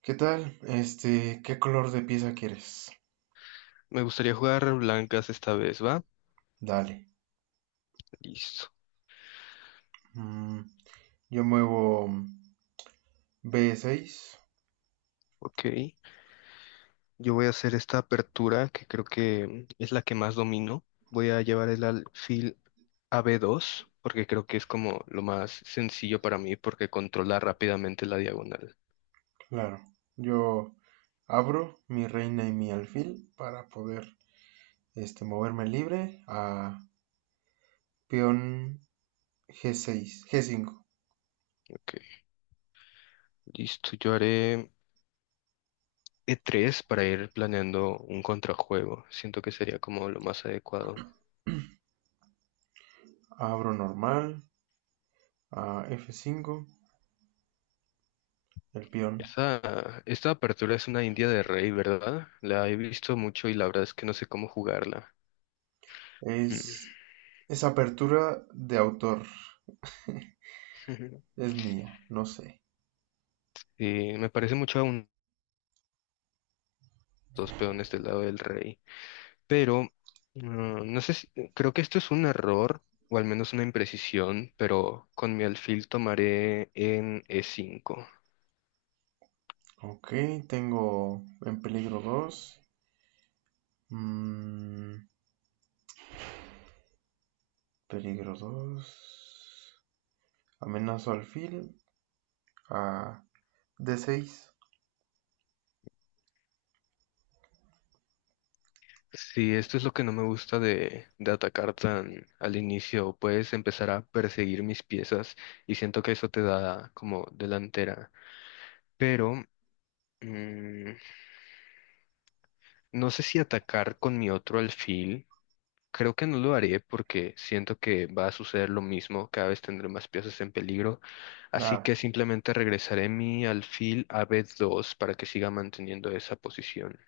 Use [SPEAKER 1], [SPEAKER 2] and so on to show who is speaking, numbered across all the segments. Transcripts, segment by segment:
[SPEAKER 1] ¿Qué tal? ¿Qué color de pieza quieres?
[SPEAKER 2] Me gustaría jugar blancas esta vez, ¿va?
[SPEAKER 1] Dale.
[SPEAKER 2] Listo.
[SPEAKER 1] Mm, yo muevo B6,
[SPEAKER 2] Ok. Yo voy a hacer esta apertura que creo que es la que más domino. Voy a llevar el alfil a b dos, porque creo que es como lo más sencillo para mí porque controla rápidamente la diagonal.
[SPEAKER 1] claro. Yo abro mi reina y mi alfil para poder moverme libre a peón G6, G5.
[SPEAKER 2] Ok. Listo. Yo haré e tres para ir planeando un contrajuego. Siento que sería como lo más adecuado.
[SPEAKER 1] Abro normal a F5, el peón.
[SPEAKER 2] Esta apertura es una india de rey, ¿verdad? La he visto mucho y la verdad es que no sé cómo jugarla. Hmm.
[SPEAKER 1] Es, es apertura de autor, es mía, no sé.
[SPEAKER 2] Sí, me parece mucho a un- dos peones del lado del rey. Pero no, no sé si, creo que esto es un error, o al menos una imprecisión, pero con mi alfil tomaré en E5.
[SPEAKER 1] Ok, tengo en peligro 2. Mm, Peligro 2, amenazo alfil a D6.
[SPEAKER 2] Sí, esto es lo que no me gusta de atacar tan al inicio. Puedes empezar a perseguir mis piezas y siento que eso te da como delantera. Pero mm, no sé si atacar con mi otro alfil. Creo que no lo haré porque siento que va a suceder lo mismo, cada vez tendré más piezas en peligro, así
[SPEAKER 1] La
[SPEAKER 2] que simplemente regresaré mi alfil a B2 para que siga manteniendo esa posición.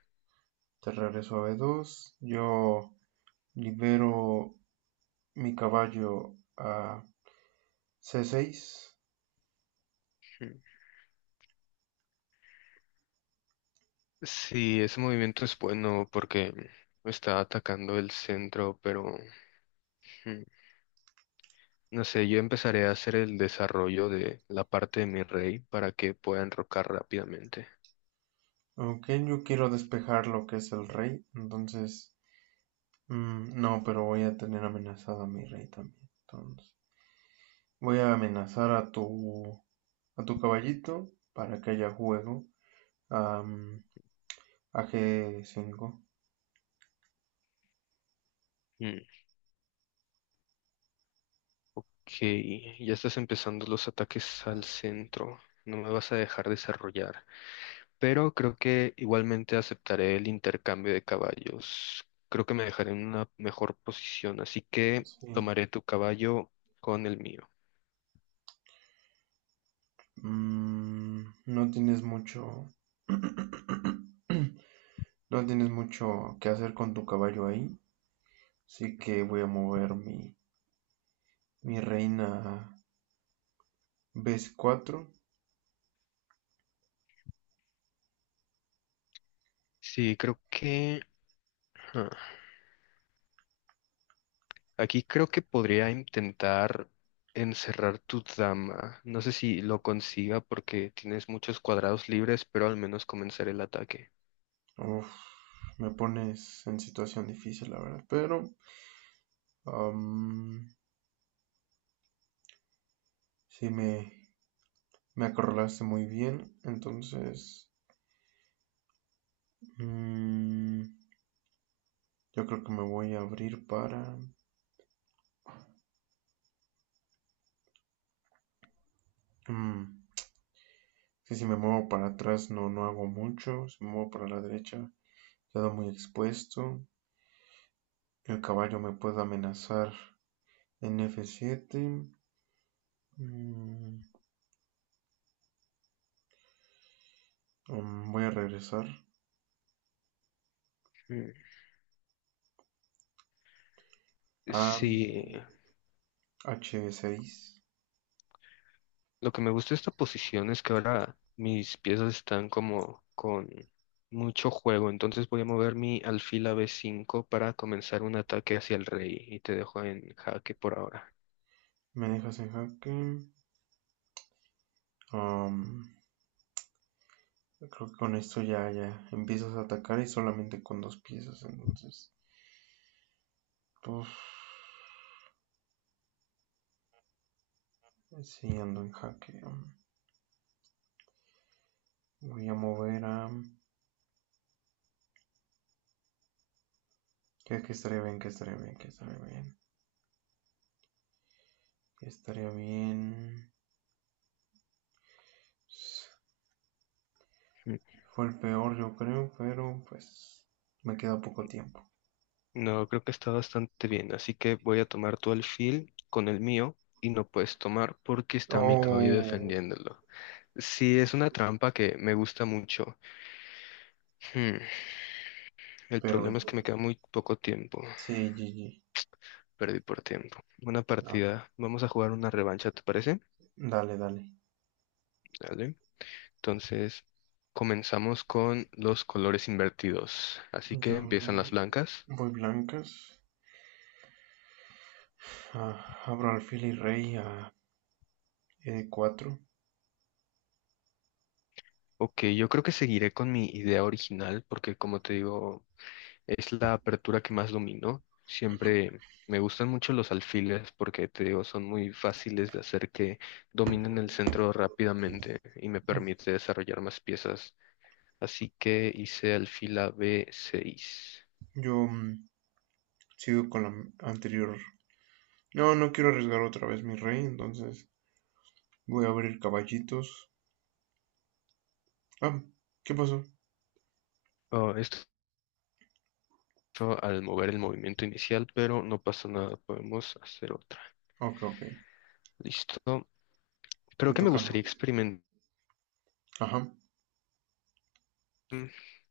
[SPEAKER 1] terraria suave dos, yo libero mi caballo a C6.
[SPEAKER 2] Hmm. Sí, ese movimiento es bueno porque está atacando el centro, pero hmm, no sé, yo empezaré a hacer el desarrollo de la parte de mi rey para que pueda enrocar rápidamente.
[SPEAKER 1] Aunque yo quiero despejar lo que es el rey. Entonces, mm, no, pero voy a tener amenazado a mi rey también. Entonces, voy a amenazar a a tu caballito para que haya juego. am, a G5.
[SPEAKER 2] Mm, ok, ya estás empezando los ataques al centro. No me vas a dejar desarrollar. Pero creo que igualmente aceptaré el intercambio de caballos. Creo que me dejaré en una mejor posición, así que
[SPEAKER 1] Sí.
[SPEAKER 2] tomaré tu caballo con el mío.
[SPEAKER 1] Mm, no tienes mucho... No tienes mucho que hacer con tu caballo ahí, así que voy a mover mi reina a B4.
[SPEAKER 2] Sí, creo que... ah, aquí creo que podría intentar encerrar tu dama. No sé si lo consiga porque tienes muchos cuadrados libres, pero al menos comenzaré el ataque.
[SPEAKER 1] Uf, me pones en situación difícil, la verdad, pero am, sí me acorralaste muy bien, entonces mm, yo creo que me voy a abrir para... mm, que si me muevo para atrás no, no hago mucho, si me muevo para la derecha quedo muy expuesto. El caballo me puede amenazar en F7. Mm, mm, Voy a regresar
[SPEAKER 2] Mm.
[SPEAKER 1] a
[SPEAKER 2] Sí,
[SPEAKER 1] H6.
[SPEAKER 2] lo que me gusta de esta posición es que ahora mis piezas están como con mucho juego, entonces voy a mover mi alfil a B5 para comenzar un ataque hacia el rey y te dejo en jaque por ahora.
[SPEAKER 1] Me dejas en jaque. Um, Creo que con esto ya empiezas a atacar y solamente con dos piezas. Entonces, pues, sí ando en jaque. Voy a mover a. que estaría bien? Que estaría bien? Que estaría bien? ¿Qué estaría bien?
[SPEAKER 2] Mm.
[SPEAKER 1] Fue el peor, yo creo, pero pues me queda poco tiempo.
[SPEAKER 2] No, creo que está bastante bien, así que voy a tomar tu alfil con el mío y no puedes tomar porque está mi caballo
[SPEAKER 1] Oh,
[SPEAKER 2] defendiéndolo. Sí, es una trampa que me gusta mucho. Hmm, el
[SPEAKER 1] pero
[SPEAKER 2] problema es que me queda muy poco tiempo.
[SPEAKER 1] sí, GG.
[SPEAKER 2] Perdí por tiempo. Buena
[SPEAKER 1] A ver,
[SPEAKER 2] partida. Vamos a jugar una revancha, ¿te parece?
[SPEAKER 1] dale, dale.
[SPEAKER 2] ¿Vale? Entonces, comenzamos con los colores invertidos. Así que
[SPEAKER 1] Yo
[SPEAKER 2] empiezan las blancas.
[SPEAKER 1] voy blancas. Ah, abro alfil y rey a E4.
[SPEAKER 2] Ok, yo creo que seguiré con mi idea original porque, como te digo, es la apertura que más domino. Siempre me gustan mucho los alfiles porque, te digo, son muy fáciles de hacer que dominen el centro rápidamente y me permite desarrollar más piezas. Así que hice alfil a B6.
[SPEAKER 1] Yo mm, Sigo con la anterior. No, no quiero arriesgar otra vez mi rey, entonces voy a abrir caballitos. Ah, ¿qué pasó?
[SPEAKER 2] Oh, esto mucho al mover el movimiento inicial, pero no pasa nada, podemos hacer otra.
[SPEAKER 1] Ok, ok.
[SPEAKER 2] Listo. Creo
[SPEAKER 1] Te
[SPEAKER 2] que me
[SPEAKER 1] tocamos.
[SPEAKER 2] gustaría experimentar.
[SPEAKER 1] Ajá.
[SPEAKER 2] mm,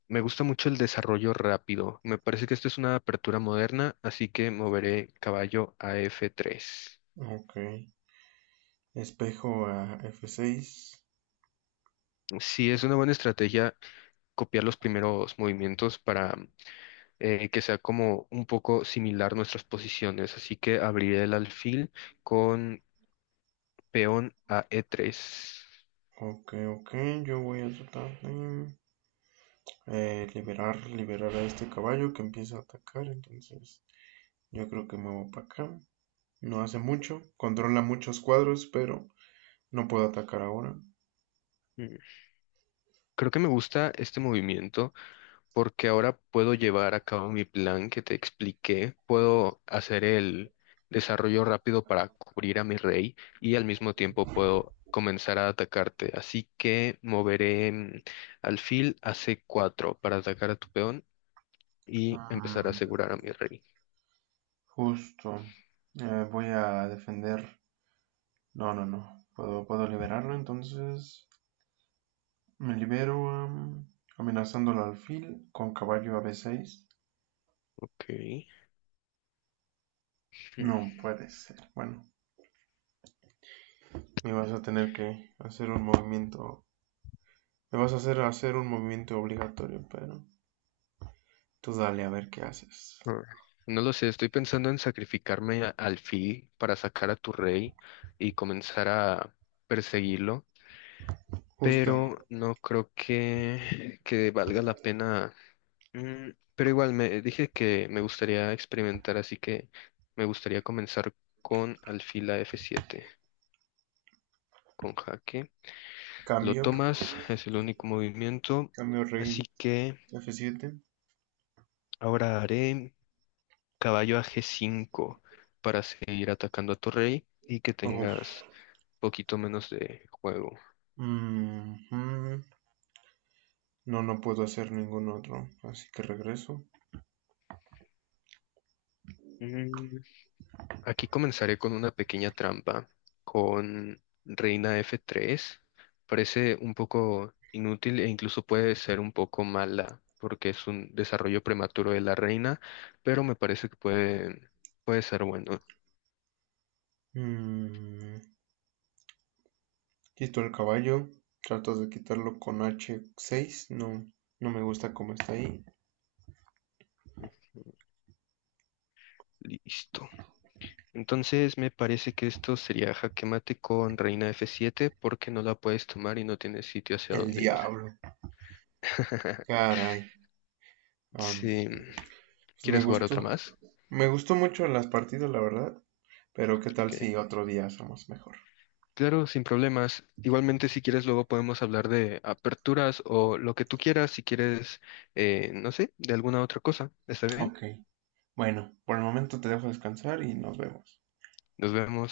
[SPEAKER 2] Me gusta mucho el desarrollo rápido. Me parece que esto es una apertura moderna, así que moveré caballo a F3.
[SPEAKER 1] Ok. Espejo a F6.
[SPEAKER 2] Sí, es una buena estrategia copiar los primeros movimientos para que sea como un poco similar nuestras posiciones. Así que abriré el alfil con peón a E3.
[SPEAKER 1] Ok, ok, yo voy a tratar de liberar a este caballo que empieza a atacar, entonces yo creo que me voy para acá. No hace mucho, controla muchos cuadros, pero no puedo atacar ahora.
[SPEAKER 2] Mm, creo que me gusta este movimiento porque ahora puedo llevar a cabo mi plan que te expliqué, puedo hacer el desarrollo rápido para cubrir a mi rey y al mismo tiempo puedo comenzar a atacarte. Así que moveré alfil a C4 para atacar a tu peón y empezar a
[SPEAKER 1] Mm,
[SPEAKER 2] asegurar a mi rey.
[SPEAKER 1] Justo, voy a defender. No, no, no, puedo liberarlo, entonces me libero amenazando al alfil con caballo a B6.
[SPEAKER 2] Ok. Hmm.
[SPEAKER 1] No puede ser. Bueno, me vas a tener que hacer un movimiento. Me vas a hacer un movimiento obligatorio, pero tú dale a ver qué haces.
[SPEAKER 2] Ah, no lo sé, estoy pensando en sacrificarme a- al alfil para sacar a tu rey y comenzar a perseguirlo.
[SPEAKER 1] Justo.
[SPEAKER 2] Pero no creo que valga la pena. Mm, pero igual me dije que me gustaría experimentar, así que me gustaría comenzar con alfila F7, con jaque. Lo
[SPEAKER 1] Cambio.
[SPEAKER 2] tomas, es el único movimiento,
[SPEAKER 1] Cambio rey
[SPEAKER 2] así que
[SPEAKER 1] F7.
[SPEAKER 2] ahora haré caballo a G5 para seguir atacando a tu rey y que
[SPEAKER 1] Uf.
[SPEAKER 2] tengas poquito menos de juego.
[SPEAKER 1] Mhm. No, no puedo hacer ningún otro. Así que regreso.
[SPEAKER 2] Aquí comenzaré con una pequeña trampa, con reina F3. Parece un poco inútil e incluso puede ser un poco mala, porque es un desarrollo prematuro de la reina, pero me parece que puede ser bueno.
[SPEAKER 1] Mm, Quito el caballo. Trato de quitarlo con H6. No, no me gusta cómo está ahí.
[SPEAKER 2] Ujú, listo. Entonces me parece que esto sería jaque mate con reina F7 porque no la puedes tomar y no tienes sitio hacia
[SPEAKER 1] El
[SPEAKER 2] dónde ir.
[SPEAKER 1] diablo. Caray. Am,
[SPEAKER 2] Sí.
[SPEAKER 1] pues me
[SPEAKER 2] ¿Quieres jugar otra
[SPEAKER 1] gustó.
[SPEAKER 2] más?
[SPEAKER 1] Me gustó mucho las partidas, la verdad. Pero qué
[SPEAKER 2] Ok.
[SPEAKER 1] tal si otro día somos mejor.
[SPEAKER 2] Claro, sin problemas. Igualmente, si quieres, luego podemos hablar de aperturas o lo que tú quieras, si quieres, no sé, de alguna otra cosa. ¿Está bien?
[SPEAKER 1] Ok. Bueno, por el momento te dejo descansar y nos vemos.
[SPEAKER 2] Nos vemos.